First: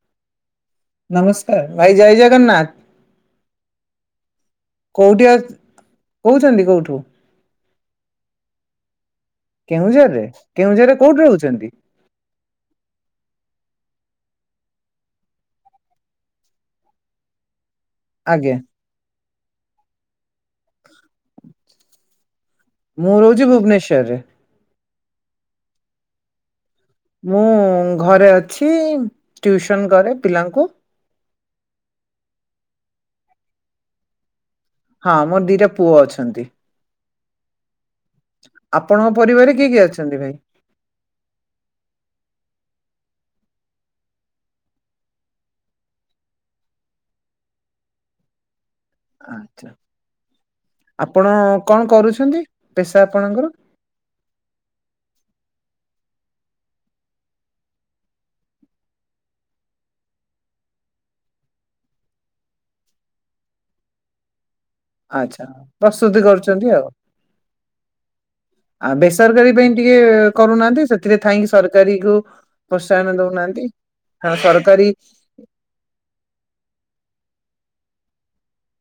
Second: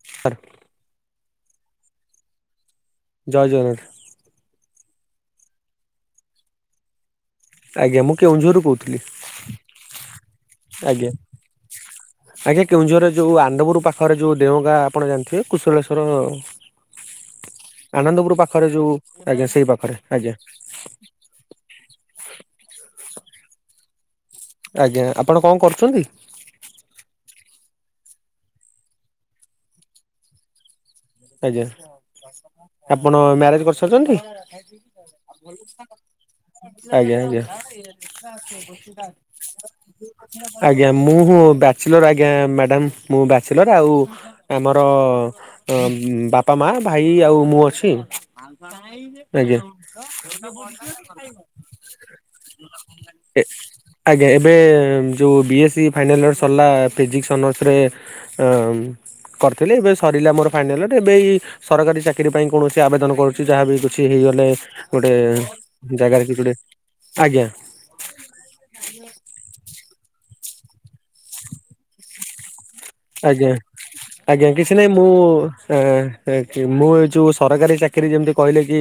[inaudible] ନମସ୍କାର ଭାଇ ଜୟ ଜଗନ୍ନାଥ ଜୟ ଜଗନାଥ। କୋଉଠି ଅ କହୁଚନ୍ତି କୋଉଠୁ? ଆଜ୍ଞା ମୁଁ କେଉଁଝରରୁ କହୁଥିଲି। କେଉଁଝରରେ? କେଉଁଝରରେ ଆଜ୍ଞା କୋଉଠି ରହୁଚନ୍ତି? ଆଜ୍ଞା କେଉଁଝର ଯୋଉ ଆନ୍ଦପୁର ପାଖରେ ଯୋଉ ଦେଓଗାଁ ଆପଣ ଜାଣିଥିବେ କୁଶଳେଶ୍ୱର। ଆନନ୍ଦପୁର ଆଜ୍ଞା ପାଖରେ ଯୋଉ ଆଜ୍ଞା ସେଇ ପାଖରେ ଆଜ୍ଞା। ମୁଁ ରହୁଚି ଭୁବନେଶ୍ୱରରେ। ଆଜ୍ଞା ଆପଣ କଁ କରୁଚନ୍ତି? ମୁଁ ଘରେ ଅଛି ଟ୍ୟୁଉସନ୍ କରେ ପିଲାଙ୍କୁ। ଆଜ୍ଞା ଆପଣ ମ୍ୟାରେଜ୍ କରିସାରଚନ୍ତି? ହଁ ମୋର ଦିଟା ପୁଅ ଅଛନ୍ତି। ଆଜ୍ଞା ଆଜ୍ଞା। ଆପଣଙ୍କ ପରିବାରରେ କିଏ କିଏ ଅଛନ୍ତି ଭାଇ? ଆଜ୍ଞା ମୁଁ ହୁଁ ବ୍ୟାଚଲର୍ ଆଜ୍ଞା ମାଡ଼ାମ୍ ମୁଁ ବ୍ୟାଚଲର୍ ଆଉ ଆମର ଅ ବାପା ମା ଭାଇ ଆଉ ମୁଁ ଅଛି। ଆଜ୍ଞା। ଆଚ୍ଛା ଉଛନ୍ତି ପେସା ଆପଣଙ୍କର? ଆଜ୍ଞା ଏବେ ଯୋଉ B S C final years ସରିଲା ଫିଜିକ୍ସ୍ ଅନର୍ସରେ। ଅଁ କରିଥିଲି ଏବେ ସରିଲା ମୋର। ଫାଇନାଲ୍ ଟି ଏବେ ଏଇ ସରକାରୀ ଚାକିରି ପାଇଁ କୌଣସି ଆବେଦନ କରୁଚି ଯାହା ବି କିଛି ହେଇଗଲେ। ଗୋଟେ ଆଚ୍ଛା ପ୍ରସ୍ତୁତି ଜାଗାରେ କିଛି ଗୋଟେ କରୁଛନ୍ତି ଆଉ। ଆଜ୍ଞା। ଆ ବେସରକାରୀ ପାଇଁ ଟିକେ କରୁନାହାନ୍ତି ସେଥିରେ ଥାଇଁକି ସରକାରୀ କୁ ପ୍ରୋତ୍ସାହନ ଦଉନାହାନ୍ତି ହଁ ସରକାରୀ ଓ ଏଁ ଏକ୍ଚୁ ମୁଁ ଏ ଯୋଉ ସରକାରୀ ଚାକିରି ଯେମତି କହିଲେ କି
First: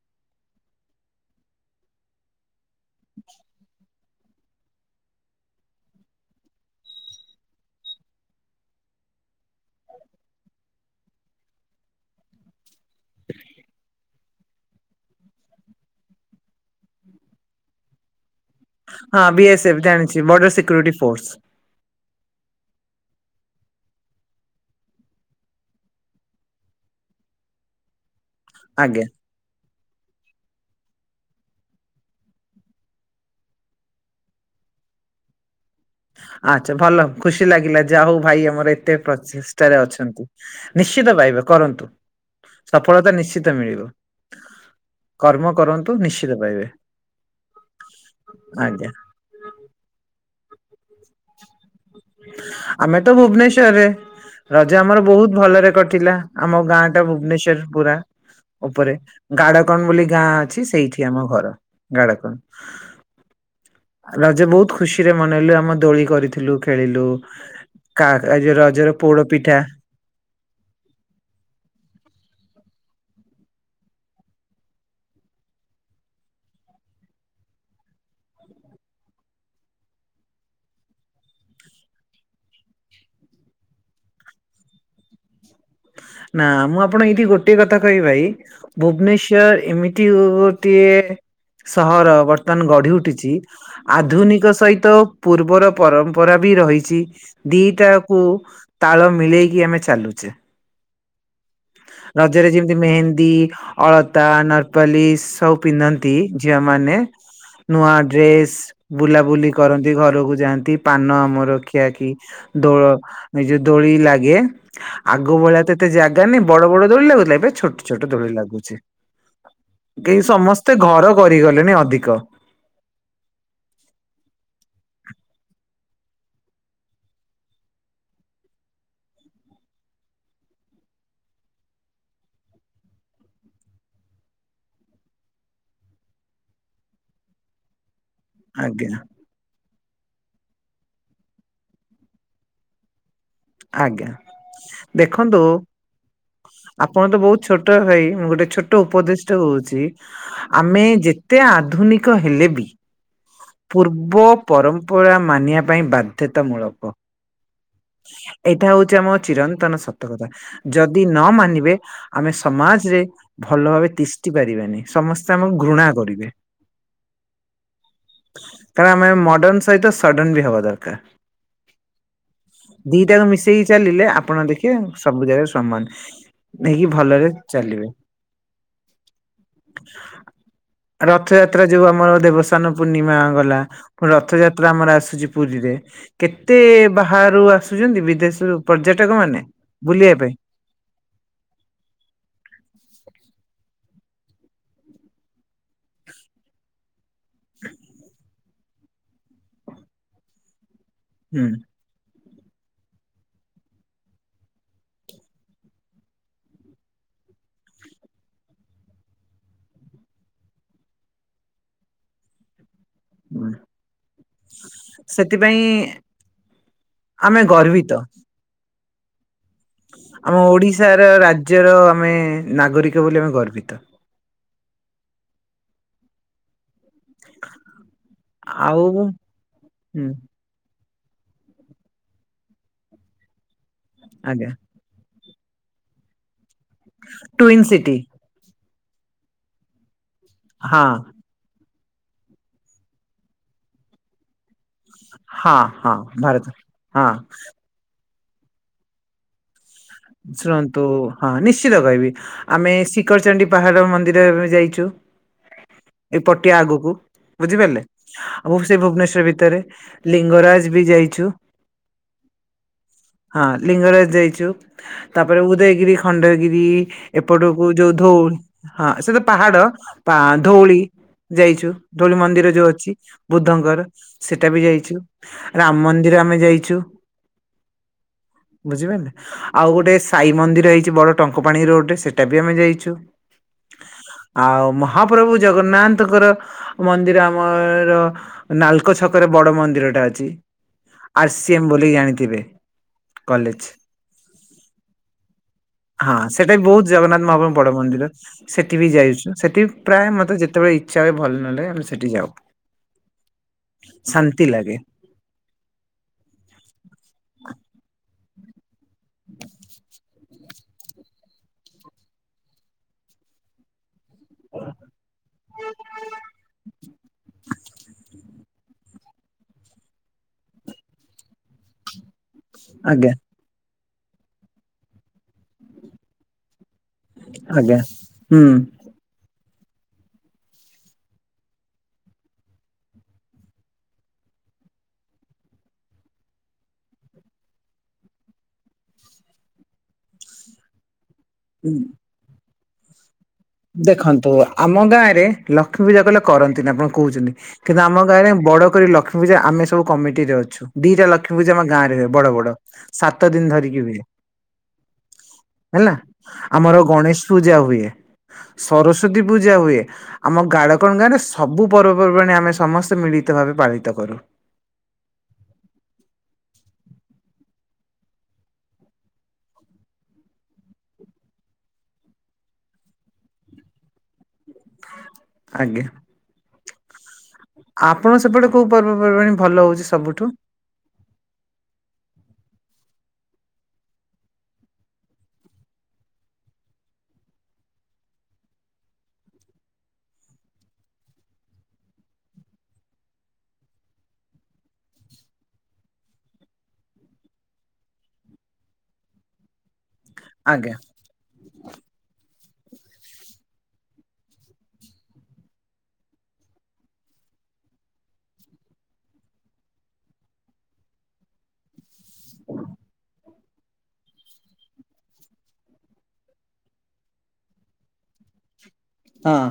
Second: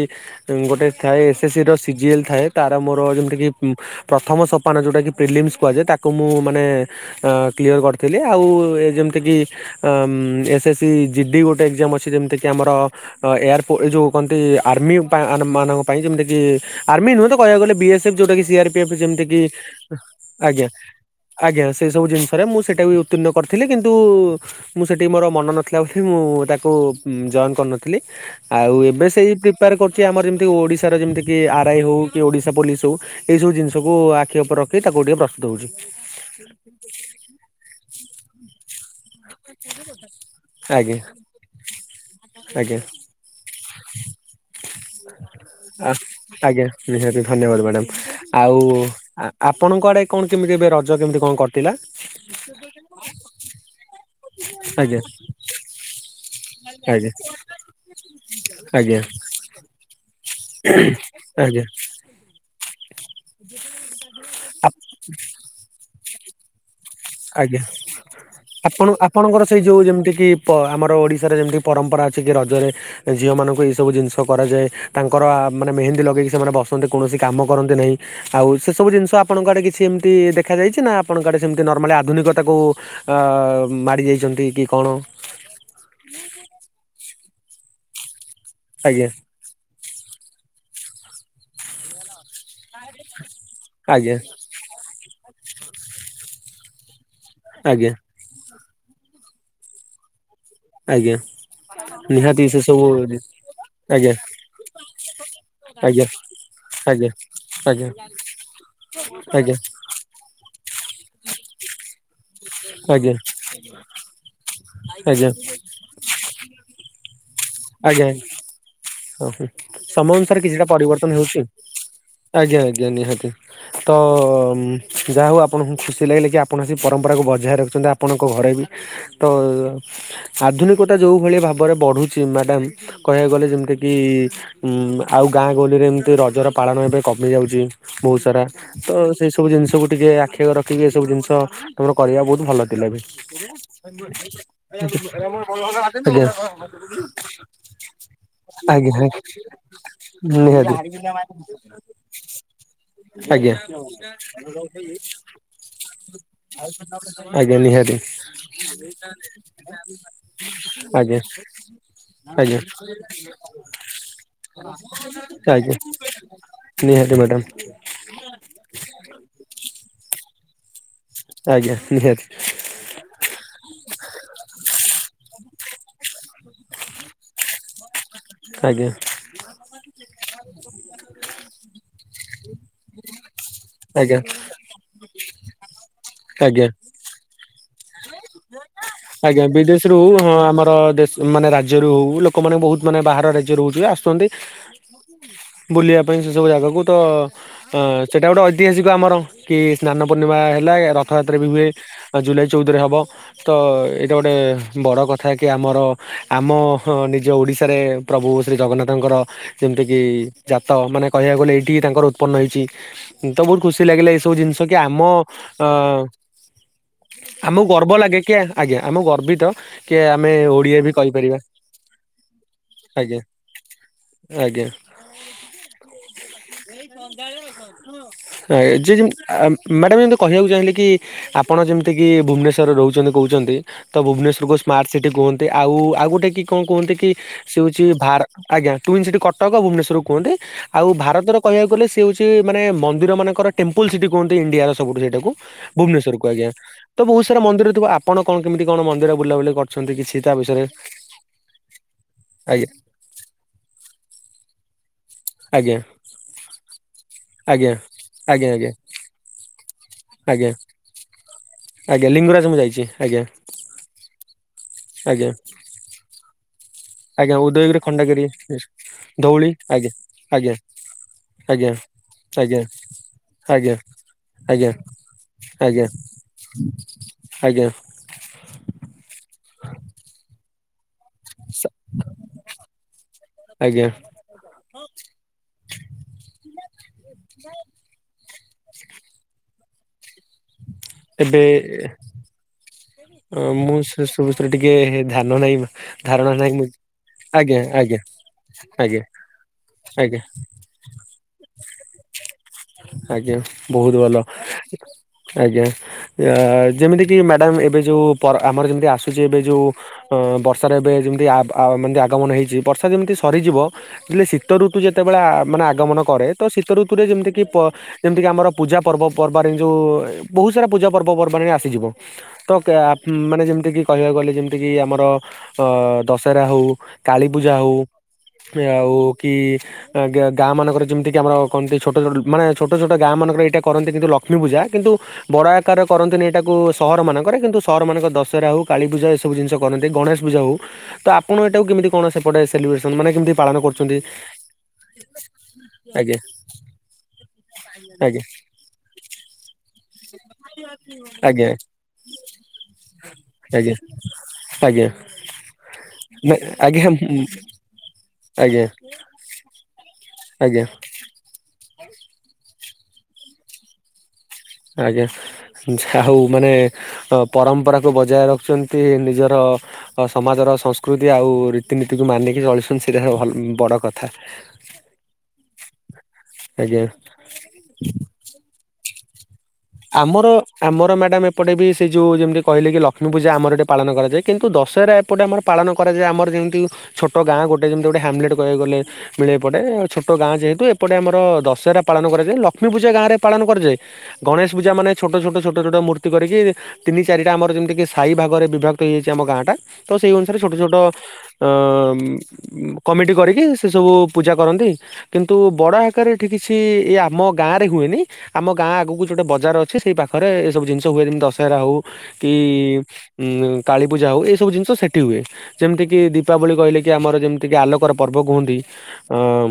ଉଁ ଗୋଟେ ଥାଏ ଏସ୍ ଏସ୍ ସି ର ସି ଜି ଏଲ୍ ଥାଏ ତାର ମୋର ଯେମତି କି ପ୍ରଥମ ସୋପାନ ଯୋଉଟା କି ପ୍ରିଲିମସ୍ କୁହାଯାଏ ତାକୁ ମୁଁ ମାନେ ଅ କ୍ଲିୟର୍ କରିଥିଲି ଆଉ ଏ ଯେମତି କିି ଅଁ S S C G D ଗୋଟେ ଏକ୍ଜାମ୍ ଅଛି ଯେମତି କି ଆମର ଅ ଏୟାର ପୋ ଏ ଯୋଉ କନ୍ତି ଆର୍ମିଉପା ଆନ୍ ମାନଙ୍କ ପାଇଁ ଯେମତି କି ଆର୍ମି ନୁହେଁ ତ କହିବାକୁ ଗଲେ ବି ଏସ୍ ଏଫ୍ ଯୋଉଟାକି ସି ଆର୍ ପି ଏଫ୍ ଯେମିତି ହଁ କି ବି ଏସ୍ ଏଫ୍ ଜାଣିଛି ବର୍ଡର ଆଜ୍ଞା ସିକ୍ୟୁରିଟି ଫୋର୍ସ ଆଜ୍ଞା ସେ ସବୁ ଜିନିଷରେ ମୁଁ ସେଟା ବି ଉତିନ୍ନ କରି ଥିଲି କିନ୍ତୁ ମୁଁ ସେଠି ମୋର ମନ ନଥିଲା ବୋଲି ମୁଁ ତାକୁ ଜଏନ୍ କରିନଥିଲି। ଆଉ ଆଜ୍ଞା ଏବେ ସେଇ ପ୍ରିପେୟାର କରୁଚି ଆମର ଯେମିତି ଓଡ଼ିଶାର ଯେମିତି କି ଆର୍ ଆଇ ହୋଉ କି ଓଡ଼ିଶା ପୋଲିସ୍ ହୋଉ। ଏଇ ସବୁ ଜିନିଷକୁ ଆଖି ଅପରେ ରଖି ତାକୁ ଟିକେ ପ୍ରସ୍ତୁତ ହୋଉଚି। ଆଚ୍ଛା ଭଲ ଖୁସି ଲାଗିଲା ଯା ହଉ ଭାଇ ଆମର ଏ ତେ ପ୍ରଚେଷ୍ଟାରେ ଅଛନ୍ତି ଆଜ୍ଞା ନିଶ୍ଚିତ ପାଇବେ କରନ୍ତୁ। ଆଜ୍ଞା ସଫଳତା ନିଶ୍ଚି ତ ମିଳିବ। କର୍ମ କରନ୍ତୁ ଆ ନିଶ୍ଚିତ ପାଇବେ ଆଜ୍ଞା ନିହାତି ଧନ୍ୟବାଦ ମାଡ଼ାମ୍ ଆଉ ଆଜ୍ଞା ଆପଣଙ୍କ ଆଡ଼େ କଣ କେମିତି ଏବେ ରଜ କେମିତି କଁ କଟିଲା। ଆମେ ତ ଭୁବନେଶ୍ଵରରେ। ରଜ ଆମର ଆଜ୍ଞା ବହୁତ ଭଲରେ କଟିଲା ଆମ ଗାଁଟା ଆଜ୍ଞା ଭୁବନେଶ୍ୱର ପୁରା ଓପରେ ଆଜ୍ଞା ଗାଡକନ୍ ବୋଲି ଗାଁ ଅଛି ସେଇଠି ଆମ ଘର ଆଜ୍ଞା ଗାଡକନ୍। ରଜ ଆପ ବୋହୁତ ଖୁସିରେ ମନେଇଲୁ ଆମ ଦୋଳି କରିଥିଲୁ ଖେଳିଲୁ। ଆଜ୍ଞା କା ଏ ଯୋଉ ଆପଣ ରଜର ପୋଡ ଆପଣଙ୍କର ପିଠା ସେଇ ଯୋଉ ଯେମିତି କି ପ ଆମର ଓଡ଼ିଶାରେ ଯେମିତି ପରମ୍ପରା ଅଛି ଯେ ରଜରେ ଏ ଝିଅମାନଙ୍କୁ ଏଇ ସବୁ ଜିନିଷ କରାଯାଏ ତାଙ୍କର ଆ ମାନେ ମେହେନ୍ଦୀ ଲଗେଇକି ସେମାନେ ବସନ୍ତି କୌଣସି କାମ କରନ୍ତି ନାହିଁ। ଆଉ ସେ ସବୁି ଜିନିଷ ଆପଣଙ୍କ ଆଡ଼େ କିଛି ଏମିତି ଦେଖା ଯାଇଛି ନାଁ ଆପଣଙ୍କ ଆଡ଼େ ସେମତି ନର୍ମାଲି ଆ ଧୁନିକତାକୁ ଅ ମାଡ଼ି ଯାଇଚନ୍ତି କି କଣ? ନାଁ ମୁଁ ଆପଣ ଏଇଠି ଗୋଟିଏ କଥା କହିବି ଭାଇ ଆଜ୍ଞା ଭୁବନେଶ୍ ଯା ଏମିତି ଗୋଟିଏ ସହର ବର୍ତ୍ତମାନ ଗଢ଼ି ଉଠିଚି ଆଜ୍ଞା ଆଧୁନିକ ସହିତ ପୂର୍ବର ପରମ୍ପରା ବି ରହିଚି ଆଜ୍ଞା ଦିଟା କୁ ତାଳ ମିଳେଇକି ଆମେ ଚାଲୁଚେ। ଆଜ୍ଞା। ନିହାତି ରଜରେ ସେ ଯେମିତି ସବୁ ଆଜ୍ଞା ମେହେନ୍ଦୀ ଆଜ୍ଞା ଅଳତା ନର୍ ପଲିସ୍ ସବୁ ଆଜ୍ଞା ପିନ୍ଧନ୍ତି ଝିଅମାନେ ଆଜ୍ଞା ନୂଆ ଡ୍ରେସ୍ ବୁଲାବୁଲି ଆଜ୍ଞା କରନ୍ତି ଘରକୁ ଯାଆନ୍ତି ପାନ ଆମର ଖିଆ ଖି ଦୋଳ ଆଜ୍ଞା ନିଜ ଦୋଳି ଲାଗେ ଆଜ୍ଞା ଆଗ ଭଳିଆ ତ ଏତେ ଜାଗା ନେ ବଡ ବଡ ଦୋଳି ଲାଗୁଥିଲା ଏବେ ଛୋଟ୍ ଛୋଟ୍ ଆଜ୍ଞା ଦୋଳି ଲାଗୁଛି ହଁ ସମ କେହି ଅନୁସାରେ କିଛିଟା ସମସ୍ତେ ପରିବର୍ତ୍ତନ ଘର ହେଉଛି। କରିଗଲେଣିି ଅଧିକ ଆଜ୍ଞା ଆଜ୍ଞା ନିହାତି। ତ ଉଁ ଯାହାହଉ ଆପଣଙ୍କୁ ଖୁସି ଲାଗିଲା କି ଆପଣ ସେ ପରମ୍ପରାକୁ ବଜାୟ ରଖିଛନ୍ତି ଆପଣଙ୍କ ଘରେ ବି। ତ ଆଧୁନିକତା ଯୋଉ ଭଳି ଭାବରେ ବଢୁଛି ମ୍ୟାଡ଼ାମ୍ କହିବାକୁ ଗଲେ ଯେମିତି କି ଉଁ ଆଉ ଗାଁ ଗହଳିରେ ଏମିତି ରଜର ପାଳନ ଏବେ କମି ଯାଉଚି। ବହୁତ୍ ସାରା ଆଜ୍ଞା ତ ସେଇ ସବୁ ଜିନିଷକୁ ଟିକେ ଆଖି ଆଗରେ ରଖିକି ଏସବୁ ଜିନିସ୍ ତୁମର କରିବା ବହୁତ ଭଲ ଥିଲା ବି। ଆଜ୍ଞା [unintelligible] ଦେଖନ୍ତୁ ଆଜ୍ଞା। ଆପଣ ତ ବହୁତ ଛୋଟ ଭାଇ ମୁ ଗୋଟେ ଆଜ୍ଞା ଛୋଟ ଉପଦେଶ ଟେ ହଉଛି ନିହାତି। ଆମେ ଯେ ତେ ଆଧୁନିକ ହେଲେ ବି ଆଜ୍ଞା ପୂର୍ବ ପରମ୍ପରା ମାନିବା ପାଇଁ ବାଧ୍ୟତାମୂଳକ। ଆଜ୍ଞା ନିହାତି ଏଇଟା ହଉଚି ଆମ ଚିରନ୍ତନ ସତକଥା। ଯଦି ଆଜ୍ଞା ନ ମାନିବେ ଆମେ ଆଜ୍ଞା। ସମାଜରେ ଭଲ ଭାବେ ତିଷ୍ଠି ପାରିବେନି ସମସ୍ତେ ଆମକୁ ଆଜ୍ଞା ଘୃଣା କରିବେ। ନିହାତି ମ୍ୟାଡ଼ାମ୍। କାରଣ ଆମେ ମଡର୍ଣ୍ଣ ସହିତ ସଡନ୍ ବି ହବା ଦରକାର୍। ଆଜ୍ଞା ନିହାତି। ଦିଟାକୁ ମି ଶିକି ଚାଲିଲେ ଆପଣ ଦେଖିବେ ସବୁ ଜାଗାରେ ସମାନ ହେଇକି ଭଲରେ ଚାଲିବେ। ଆଜ୍ଞା। ରଥଯାତ୍ରା ଯୋଉ ଆମର ଦେବସ୍ନାନ ପୂର୍ଣ୍ଣିମା ଗଲା ପୁଣି ଆଜ୍ଞା ରଥଯାତ୍ରା ଆମର ଆସୁଛି ପୁରୀରେ କେତେ ଆଜ୍ଞା। ବାହାରୁ ଆସୁଚନ୍ତି ବିଦେଶ୍ ରୁ ଆଜ୍ଞା ବିଦେଶରୁୁ ହଁ ଆମର ଦେଶ ମାନେ ରାଜ୍ୟରୁ ଲୋକମାନେ ବହୁତ୍ ମାନେ ବାହାର ରାଜ୍ୟରୁ ହଉଚି ଆସୁଛନ୍ତି ବୁଲିବା ପାଇଁ ସେ ସବୁ ଜାଗାକୁ ତ ଅଂ ସେଟା ଗୁଟେ ଐ ତିହାସିକ ଆମର କି ସ୍ନାନ ପୂର୍ଣ୍ଣିମା ହେଲା ରଥଯାତ୍ରା ବି ହୁଏ ହୁଁ ଜୁଲାଇ ଚଉଦରେ ହବ। ତ ଏଇଟା ଗୋଟେ ବଡ଼ କଥା କି ଆମର ଆମ ନିଜ ଓଡ଼ିଶାରେ ପ୍ରଭୁ ଶ୍ରୀ ଜଗନ୍ନାଥଙ୍କର ଯେମିତିକି ଜାତ ମାନେ କହିବାକୁ ଗଲେ ଏଇଠି ତାଙ୍କର ଉତ୍ପନ୍ନ ହେଇଛି। ତ ବହୁତ୍ ଖୁସି ଲାଗିଲା ଏଇସବୁ ଜିନିଷ କି ଆମ ସେଥିପାଇଁ ଅଂ ଆମେ ଆମକୁ ଗର୍ବିତ। ଗର୍ବ ଲାଗେ କି ଆଜ୍ଞା ଆମକୁ ଗର୍ବିତ କି ଆମେ ଆମ ଓଡିଆ ବି ଓଡିଶାର କହିପାରିବା ରାଜ୍ୟର ଆମେ ନାଗରିକ ଆଜ୍ଞା ବୋଲି ଆମେ ଗର୍ବିତ। ଆଜ୍ଞା। [unintelligible] ଯିଏ ଯେମିତି ଆଉ [unintelligible] ମ୍ୟାଡାମ୍ ହୁଁ ଏମ୍ତି କହିବାକୁ ଚାହିଁଲେ କି ଆପଣ ଯେମିତିକି ଭୁବନେଶ୍ୱରରେ ରହୁଛନ୍ତି କହୁଛନ୍ତି ତ ଆଜ୍ଞା ଭୁବନେଶ୍ଵରୁ ସ୍ମାର୍ଟ୍ ସିଟି କୁହନ୍ତି ଆଉ ଆଉ ଗୁଟେ କି କଣ କୁହନ୍ତି କି ସେ ଟୁଇନ ହଉଛି ସିଟି ଭାର୍ ଆଜ୍ଞା ଟୁଇନ୍ ସିଟି କଟକ ଭୁବନେଶ୍ୱରୁ କୁହନ୍ତି ହଁ ଆଉ ଭାରତର କହିବାକୁ ଗଲେ ସେ ହଉଛି ମାନେ ମନ୍ଦିର ମାନଙ୍କର ଟେମ୍ପୁଲ୍ ସିଟି କୁହନ୍ତି ଇଣ୍ଡିଆର ସବୁଠୁ ସେଇଟାକୁ ହଁ ହଁ ଭୁବନେଶ୍ୱର କୁ ଭାରତ ଆଜ୍ଞା ତ ହଁ ବହୁତ ସାରା ମନ୍ଦିର ଥିବ ଆପଣ କଣ କେମିତି କଣ ମନ୍ଦିର ବୁଲାବୁଲି କ ଶୁଣନ୍ତୁ ହଁ ନିଶ୍ଚିତ କହିବି ଆଜ୍ଞା ଆମେ ଶି ଖର ଚଣ୍ଡୀ ପାହାଡ଼ ମନ୍ଦିର ଆମେ ଯାଇଚୁ। ଆଜ୍ଞା ଏଇ ପଟିଆ ଆଗକୁ ଆଜ୍ଞା ବୁଝିପାରିଲେ ଆଜ୍ଞା ଆଉ ସେଇ ଭୁବନେଶ୍ୱର ଭିତରେ। ଆଜ୍ଞା ଆଜ୍ଞା ଲିଙ୍ଗରାଜ ବି ଯାଇଛୁ। ଆଜ୍ଞା ଲିଙ୍ଗରାଜ ମୁଁ ଯାଇଛି ଆଜ୍ଞା ହଁ ଲିଙ୍ଗରାଜ ଯାଇଛୁ ଆଜ୍ଞା ତାପରେ ଉଦୟଗିରି ଖଣ୍ଡଗିରି। ଆଜ୍ଞା ଏପଟକୁ ଉଦୟଗିରି ଯୋଉ ଧଉ ଖଣ୍ଡଗିରି ହଁ ସେ ତ ଧଉଳି ପାହାଡ ଆଜ୍ଞା ପା ଆଜ୍ଞା ଧଉଳି ଆଜ୍ଞା ଯାଇଛୁ ଧଉଳି ମନ୍ଦିର ଆଜ୍ଞା ଯୋଉ ଅଛି ଆଜ୍ଞା ବୁଦ୍ଧଙ୍କର ସେଟା ବି ଆଜ୍ଞା ଯାଇଛୁ। ରାମ ଆଜ୍ଞା ମନ୍ଦିର ଆମେ ଯାଇଛୁ। ଆଜ୍ଞା। ବୁଝିପାରିଲେ ଆଉ ଗୋଟେ ସାଇ ମନ୍ଦିର ହେଇଛି ବଡ ଟଙ୍କ ପାାଣି ରୋଡରେ ସେଟା ବି ଆମେ ଯାଇଛୁ। ଆଜ୍ଞା ଆଉ ମହାପ୍ରଭୁ ଜଗନ୍ନାଥଙ୍କର ମନ୍ଦିର ଆମର ନାଲକୋ ଛକରେ ବଡ ମନ୍ଦିର ଟା ଅଛି। ଆର୍ ସି ଏମ ବୋଲି ଜଣିିଥିବେ। ଅ ମୁଁ ସେ ସବୁ ବିଷୟରେ ଟିକେ ଧ୍ୟାନ ନାହିଁ ମା ହଁ ସେଟା ବି ବହୁତ ଜଗନ୍ନାଥ ମହା ବଡ ଆଜ୍ଞା ମନ୍ଦିର ସେଠି ବି ଆଜ୍ଞା ଯାଇଛୁ ସେଠି ପ୍ରାୟ ଆଜ୍ଞା ମତେ ଯେତେବେଳେ ଇଚ୍ଛା ହୁଏ ଭଲ ନ ଲାଗେ ଆମେ ସେଠିକି ଯାଉ। ଆଜ୍ଞା ବହୁତ ଭଲ ଶାନ୍ତି ଲାଗେ ଆଜ୍ଞା ଆ ଯେମିତି କି ମ୍ୟାଡ଼ାମ ଏ ଏବେ ଯୋଉ ପର ଆମର ଯେମିତି ଆସୁଛି ଏବେ ଯୋଉ ଅ ବର୍ଷାର ଏବେ ଯେମିତିି ଆ ଆଗମନ ହେଇଛି ବର୍ଷା ଯେମିତି ସରିଯିବ ଯେତେବେଳେ ଶୀତ ଋତୁ ଯେତେବେଳେ ଆ ମାନେ ଆଗମନ କରେ ତ ଶୀତ ଋତୁରେ ଯେମିତି କିି ପ ଯେମିତିକି ଆମର ପୂଜା ପର୍ବ ପର୍ବାରେ ଯୋଉ ବହୁତ ସାରା ପୂଜା ପର୍ବ ପର୍ବାଣି ରେ ଆସିଯିବ। ତ କେ ଆ ଆଜ୍ଞା ମାନେ ଯେମିତି କି କହିବାକୁ ଗଲେ ଯେମିତି କିି ଆମର ଅ ଦଶହରା ହଉ କାଳୀ ପୂଜା ହଉ ଆଜ୍ଞା ହୁଁ। ଆଉ କି ଗା ଗା ମାନଙ୍କର ଯେମିତି କି ଆମର କହନ୍ତି ଛୋଟ ଛୋଟ ମାନେ ଛୋଟ ଛୋଟ ଗାଁ ମାନଙ୍କରେ ଏଇଟା କରନ୍ତି କିନ୍ତୁ ଲକ୍ଷ୍ମୀ ପୂଜା କିନ୍ତୁ ବଡ ଆକାରରେ କରନ୍ତିନି ଏଇଟାକୁ ସହର ମାନଙ୍କ କରେ କିନ୍ତୁ ସହର ମାନଙ୍କରେ ଦଶହରା ହଉ କାଳି ପୂଜା ଏ ସବୁ ଜିନିଷ କରନ୍ତି ଗଣେଶ ପୂଜା ହଉ ତ ଆ ପଣ ଏଟାକୁ କେମତି କଣ ସେପଟେ ସେଲିବ୍ରେସନ ମାନେ କେମତି ଦେଖନ୍ତୁ ଆମ ଗାଁ ରେ ଲକ୍ଷ୍ମୀ ପୂଜା ଆଜ୍ଞା କହିଲେ କରନ୍ତିନି ଆପଣ କରୁଛନ୍ତି କିନ୍ତୁ ଆମ ଆଜ୍ଞା ଗାଁରେ ବଡ କରି ଲକ୍ଷ୍ମୀ ପୂଜା ଆମେ ସବୁ କମିଟିରେ ଅଛୁ ଦିଟା ଲକ୍ଷ୍ମୀ ଆଜ୍ଞା ପୂଜା ଆମ ଗାଁରେ ହୁଏ ବଡ ବଡ। ସାତ ଦିନ ଆଜ୍ଞା ଧରିକି ହୁଏ। ଆଜ୍ଞା ହେଲା ଆଜ୍ଞା ଆମର ଗଣେଶ ପୂଜା ହୁଏ। ଆଜ୍ଞା ସରସ୍ଵତୀ ପୂଜା ହୁଏ ଆମ ଆଜ୍ଞା। ଗାଡ କ ମ ଗାଁ ରେ ସବୁ ପର୍ବପର୍ବାଣି ଆମେ ସମସ୍ତେ ମିଳିତ ଭାବେ ପାଳିତ କରୁ ଆଜ୍ଞା ଯାହା ହଉ ମାନେ ଅ ପରମ୍ପରାକୁ ବଜାୟ ରଖୁଛନ୍ତି ନିଜର ସମାଜର ସଂସ୍କୃତି ଆଉ ରୀତିନୀତିକୁ ମାନିକି ଚଳୁଛନ୍ତି ସେଇଟାଲ ବଡ଼ କଥା ହ ଆଜ୍ଞା ଆଜ୍ଞା ଆପଣ ସେପଟେ କୋଉ ପର୍ବପର୍ବାଣି ଆମର ଆମର ମ୍ୟାଡ଼ାମ ଏପଟେ ବି ସେ ଯେଉ ଯେମିତି କହିଲେ କି ଲକ୍ଷ୍ମୀ ପୂଜା ଆମର ଏଠି ପାଳନ କରାଯାଏ କିନ୍ତୁ ଦଶହରା ସେପଟେ ଆମର ପାଳନ କରାଯାଏ ଆମର ଯେମିତି ଛୋଟ ଗାଁ ଗୋଟେ ଯେମିତି ଗୋଟେ ହ୍ୟାମଲେଟ୍ କହିବାକୁଗଲେ ମିଳେ ଏପଟେ ଛୋଟ ଗାଁ ଯେହେତୁ ଏପଟେ ଆମର ଦଶହରା ପାଳନ କରାଯାଏ ଲକ୍ଷ୍ମୀ ପୂଜା ଗାଁରେ ପାଳନ କରାଯାଏ। ଗଣେଶ ପୂଜା ମେ ଛୋଟ ଛୋଟ ଛୋଟ ମୂର୍ତ୍ତି କରିକି ତିନି ଚାରିଟା ଆମର ଯେମିତିକି ସାଇ ଭାଗରେ ବିଭକ୍ତ ହେଇଯାଇଛି ଆମ ଗାଁଟା ତ ସେଇ ଅନୁସାରେ ଛୋଟ ଆଜ୍ଞା ଛୋଟ ଅ କମିଟି କରିକି ସେ ସବୁ ପୂଜା କରନ୍ତି। କିନ୍ତୁ ବଡ ଆକାରରେ ଏଠି କିଛି ଆମ ଗାଁ ରେ ହୁଏନି ଆମ ଗାଁ ଆଗକୁ ଗୋଟେ ବଜାର ଅଛି ସେଇ ପାଖରେ ଏ ସବୁ ଜିନିଷ ହୁଏ ଯେମିତି ଦଶହରା ହଉ କି ଉଁ କାଳୀ ପୂଜା ହଉ ଏଇ ସବୁ ଜିନିଷ ସେଠି ହୁଏ ଯେମିତି କିି ଦୀପାବଳି କହିଲେ କି ଆମର ଯେମିତି କିି ଆଲୋକର ପର୍ବ କୁହନ୍ତି ଅ ହଁ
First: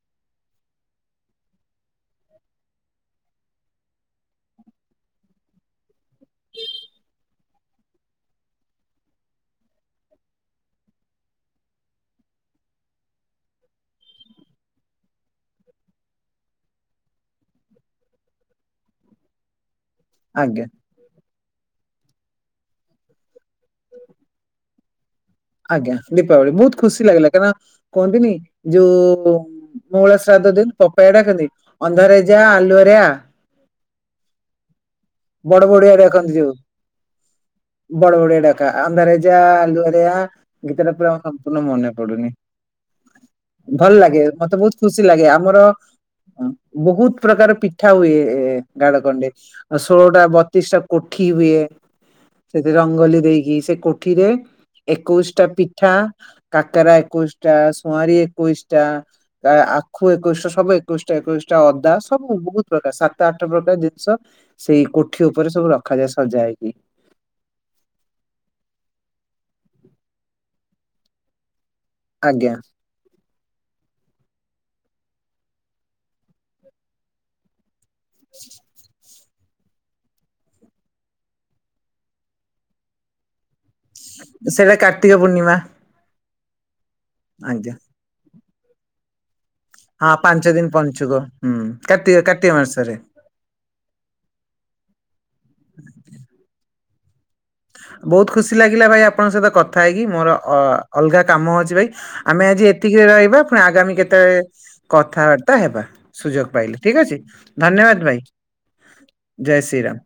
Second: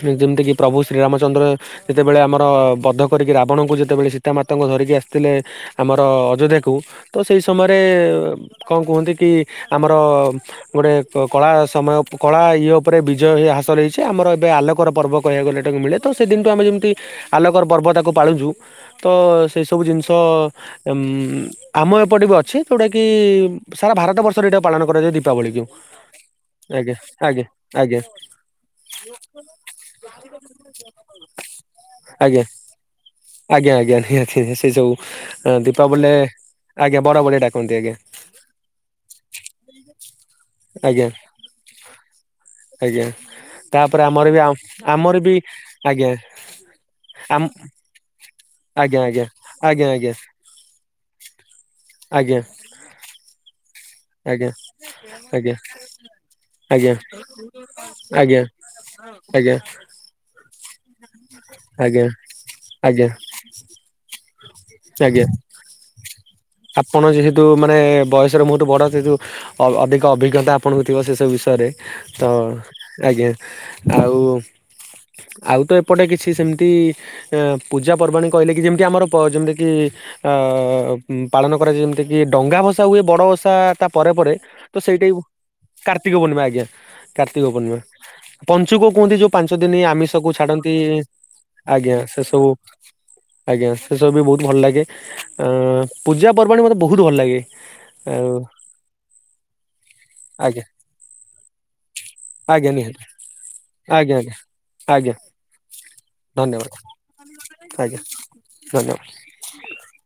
ଯେମିତିକି ପ୍ରଭୁ ଶ୍ରୀରାମଚନ୍ଦ୍ର ଯେତେବେଳେ ଆମର ବଧ କରିକି ଆପଣଙ୍କୁ ଯେତେବେଳେ ସୀତାମାତାଙ୍କୁ ଧରିକି ଆସିଥିଲେ ଆମର ଅଯୋଧ୍ୟାକୁ ତ ସେଇ ସମୟରେ କଣ କୁହନ୍ତି କି ଆମର ଗୋଟେ କଳା ସମୟ କଳା ଇଏ ଉପରେ ବିଜୟ ହାସଲ ହେଇଛି ଆମର ଏବେ ଆଲୋକର ପର୍ବ କହିବାକୁ ଗଲେ ଏଟାକୁ ମିଳେ ତ ସେଦିନୁଠୁ ଆମେ ଯେମିତି ଆଲୋକର ପର୍ବ ତାକୁ ପାଳୁଛୁ ତ ସେଇ ସବୁ ଜିନିଷ ଆଜ୍ଞା ଉ ଆମ ଏପଟେ ବି ଅଛି ଯୋଉଟା କିି ସାରା ଭାରତ ବର୍ଷରେ ଏଇଟା ପାଳନ କରାଯାଏ ଦ ଆଜ୍ଞା ଦୀପାବଳି ବହୁତ ଖୁସି ଲାଗିଲା ଆଜ୍ଞା କାଁକନା ଆଜ୍ଞା କୁହନ୍ତିନି ଯୋଉ ମଙ୍ଗଳା ଶ୍ରାଦ୍ଧ ଦିନ ପପେଇଆ ଡାକନ୍ତି ଅନ୍ଧାରରେ ଯା ଆଜ୍ଞା ଆଲୁରେ ଆଜ୍ଞା ଆଜ୍ଞା ନିହାତିଁ ସେ ସବୁ ବଡ ବଢିଆ ଡାକନ୍ତି ଯୋଉ ଆଜ୍ଞ ବଡ଼ବଢିଆ ଡାକନ୍ତି ଆ ବଡ଼ ବଡ଼େଇଟକା ଅନ୍ଧରାଜା ଆଲୁଅରେ ଗୀତ ତ ଆଜ୍ଞା ପୁ ସମ୍ପୂର୍ଣ୍ଣ ମନେ ପଡୁନି। ଆଜ୍ଞା ଭଲ ତାପରେ ଲାଗେ ଆମର ବି ମତେ ଆମ- ବହୁତ ଖୁସି ଲାଗେ ବି ଆମର ଆଜ୍ଞା ବହୁତ ଆମ ପ୍ରକାର ପି ଠା ହୁଏ ଗାଡ ଆଜ୍ଞା ଆଜ୍ଞା କଣ୍ଡେ ଆଜ୍ଞା ଆଜ୍ଞା ଷୋଳଟା ବତିଶ ଟା କୋଠି ହୁଏ ଆଜ୍ଞା ସେ ରଙ୍ଗୋଲି ଦେଇକି ସେ କୋଠିରେ ଆଜ୍ଞା ଏକୋଇଶ ଟା ଆଜ୍ଞା ପିଠା କାକରା ଆଜ୍ଞା ଏକୋଇଶ ଟା ସୁଆଁରୀ ଏକୋଇଶି ଟା ଆଜ୍ଞା ଖୁ ଏକୋଇଶା ସବୁ ଏକୋଇଶଟା ଏକୋଇଶଟା ଅଦା ଆଜ୍ଞା ସବୁ ବହୁତ ଆଜ୍ଞା ପ୍ରକାର ଆଜ୍ଞା ସାତ ଆଠ ପ୍ରକାର ଜିନିଷ ସେଇ କୋଠି ଆଜ୍ଞା ଉପରେ ସବୁ ରଖାଯାଏ ସଜା ହେଇକି ଆପଣ ଯେହେତୁ ମାନେ ବୟସରେ ବହୁତ ବଡ଼ ସେହେତୁ ଅଧିକ ଅଭିଜ୍ଞତା ଆପଣଙ୍କୁ ଥିବ ସେସବୁ ବିଷୟରେ ତ ଆଜ୍ଞା ଆଜ୍ଞା ଆଉ ଆଉ ତ ଏପଟେ କିଛି ସେମିତି ପୂଜାପର୍ବାଣି କହିଲେ କି ଯେମିତି ଆମର ଯେମିତିକି ଉ ପାଳନ କରାଯାଏ ଯେମିତି କିି ଡଙ୍ଗା ଭସା ହୁଏ ବଡ ଓସା ତା ପରେ ପରେ ତ ସେଇଟା। କାର୍ତ୍ତିକ ପୂର୍ଣ୍ଣିମା କାର୍ତ୍ତିକ ପୂର୍ଣିମା ଆଜ୍ଞା କାର୍ତ୍ତିକ ଆଜ୍ଞା ପୂର୍ଣିମା ପଞ୍ଚୁକ କୁହନ୍ତି ଯୋଉ ପାଞ୍ଚ ଦିନ ହଁ ଆମିଷକୁ ପାଞ୍ଚ ଦିନ ଛାଡନ୍ତି ପଞ୍ଚୁକ ହୁଁ ଆଜ୍ଞା ସେ କାର୍ତ୍ତିକ ସବୁ କାର୍ତ୍ତିକ ମାସରେ ଆଜ୍ଞା ସେ ସବୁ ବି ବହୁତ ଭଲ ଲାଗେ ଅ ପୂଜା ପର୍ବାଣୀ ମତେ ବହୁତ ଭଲ ଲାଗେ ବହୁତ ଆଉ ଖୁସି ଲାଗିଲା ଭାଇ ଆପଣଙ୍କ ସହିତ କଥା ହେଇକି ମୋର ଅ ଆଜ୍ଞା ଅଲଗା କାମ ଅଛି ଭାଇ ଆମେ ଆଜି ଆଜ୍ଞା ନିହାତି ଏତିକିରେ ରହିବା ପୁଣି ଆଗାମି ଆଜ୍ଞା ଆଜ୍ଞା କେତେବେଳେ ଆଜ୍ଞା କଥାବାର୍ତ୍ତା ହେବା ସୁଯୋଗ ଧନ୍ୟବାଦ ପାଇଲେ ଠିକ ଅଛି ଆଜ୍ଞା ଧନ୍ୟବାଦ ଭାଇ ଧନ୍ୟବାଦ। ଜୟ ଶ୍ରୀରାମ।